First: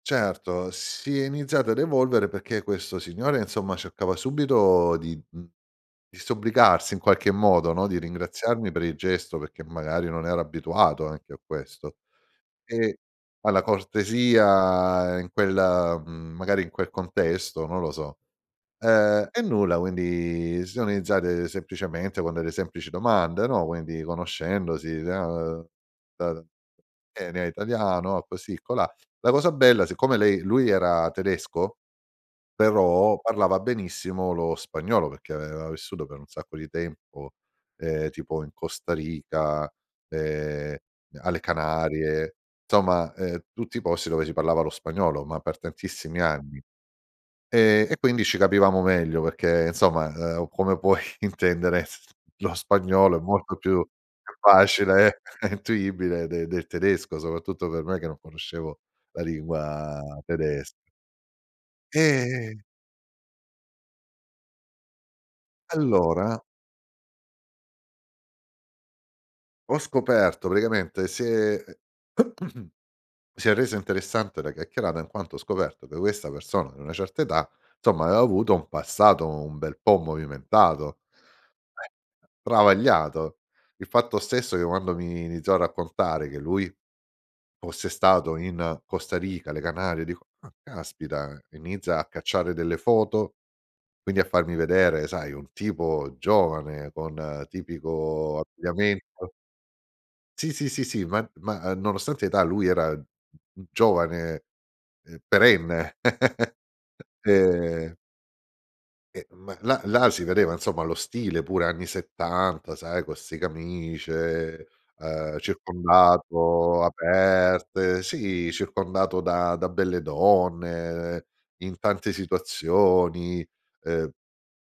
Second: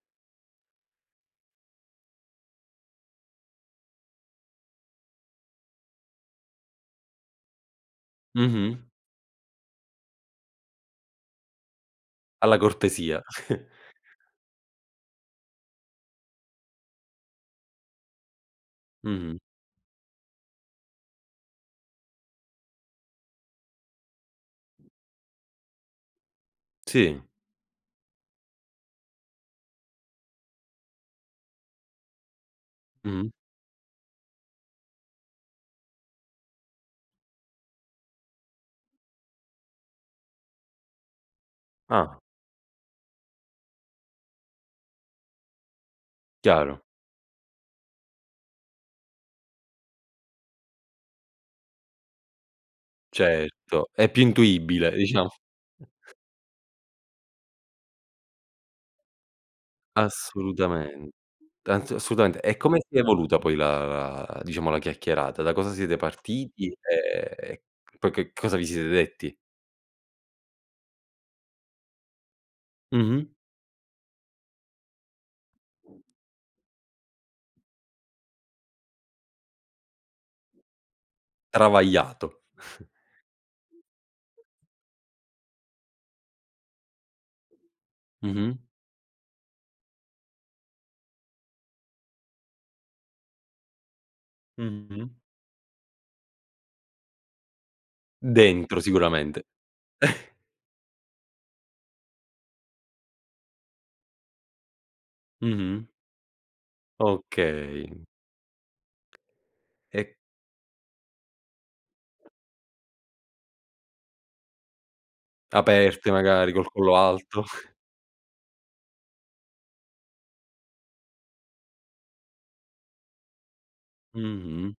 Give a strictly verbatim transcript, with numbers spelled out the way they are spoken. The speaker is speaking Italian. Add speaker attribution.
Speaker 1: Certo, si è iniziato ad evolvere, perché questo signore, insomma, cercava subito di, mhmm, disobbligarsi in qualche modo, no, di ringraziarmi
Speaker 2: Mh-mh.
Speaker 1: per il gesto perché magari non era abituato anche a questo.
Speaker 2: Alla
Speaker 1: E
Speaker 2: cortesia.
Speaker 1: alla cortesia in quel mhmm, magari in quel contesto, non lo so. Ehm,
Speaker 2: Mh-mh.
Speaker 1: e nulla, quindi sì, sono iniziate semplicemente con delle semplici domande, no, quindi conoscendosi [unintelligible]
Speaker 2: Sì.
Speaker 1: "Eh, lei è italiano" così colà. La cosa bella, siccome lei lui era tedesco, però
Speaker 2: Mh-mh.
Speaker 1: parlava benissimo lo spagnolo, perché aveva vissuto per un sacco di tempo, ehm, tipo in Costa Rica, ehm, alle
Speaker 2: Ah.
Speaker 1: Canarie, somma, ehm, tutti posti dove si parlava lo spagnolo, ma per tantissimi anni.
Speaker 2: Chiaro.
Speaker 1: Ehm, e quindi ci capivamo meglio perché insomma, ehm, come puoi intendere, lo spagnolo è molto più
Speaker 2: Certo, è più
Speaker 1: più
Speaker 2: intuibile
Speaker 1: facile
Speaker 2: diciamo.
Speaker 1: e intuibile de del tedesco, soprattutto per me, che non conoscevo la lingua tedesca.
Speaker 2: Assolutamen anzi, assolutamente. E
Speaker 1: E
Speaker 2: come si è evoluta poi la la diciamo la chiacchierata? Da cosa siete
Speaker 1: allora
Speaker 2: partiti, e e poi che cosa vi siete detti?
Speaker 1: ho scoperto praticamente si è
Speaker 2: Mh-mh.
Speaker 1: si è resa interessante la chiacchierata, in quanto ho scoperto che questa persona, di una certa età, somma, aveva avuto un passato un bel po' movimentato,
Speaker 2: Travagliato.
Speaker 1: travagliato. Il fatto stesso, che quando mi iniziò a raccontare, che lui fosse stato
Speaker 2: Mh-mh.
Speaker 1: in Costa Rica, le Canarie, dico: "Ah, caspita!" Inizia a cacciare delle foto, quindi a farmi vedere,
Speaker 2: Mh-mh.
Speaker 1: sai, un tipo giovane con tipico
Speaker 2: Dentro
Speaker 1: abbigliamento
Speaker 2: sicuramente.
Speaker 1: Sì, sì, sì, sì, ma ma, uhm, nonostante età lui era un giovane, ehm,
Speaker 2: Mh-mh.
Speaker 1: perenne. Ehm
Speaker 2: Okay.
Speaker 1: ehm, ma là
Speaker 2: E
Speaker 1: là si vedeva, insomma, lo stile pure anni settanta sai, con 'ste camicie, ehm, uhm,
Speaker 2: Aperte magari, col
Speaker 1: circondato
Speaker 2: collo alto.
Speaker 1: aperte, sì, circondato da da belle donne, in tante situazioni, ehm
Speaker 2: Mh-mh.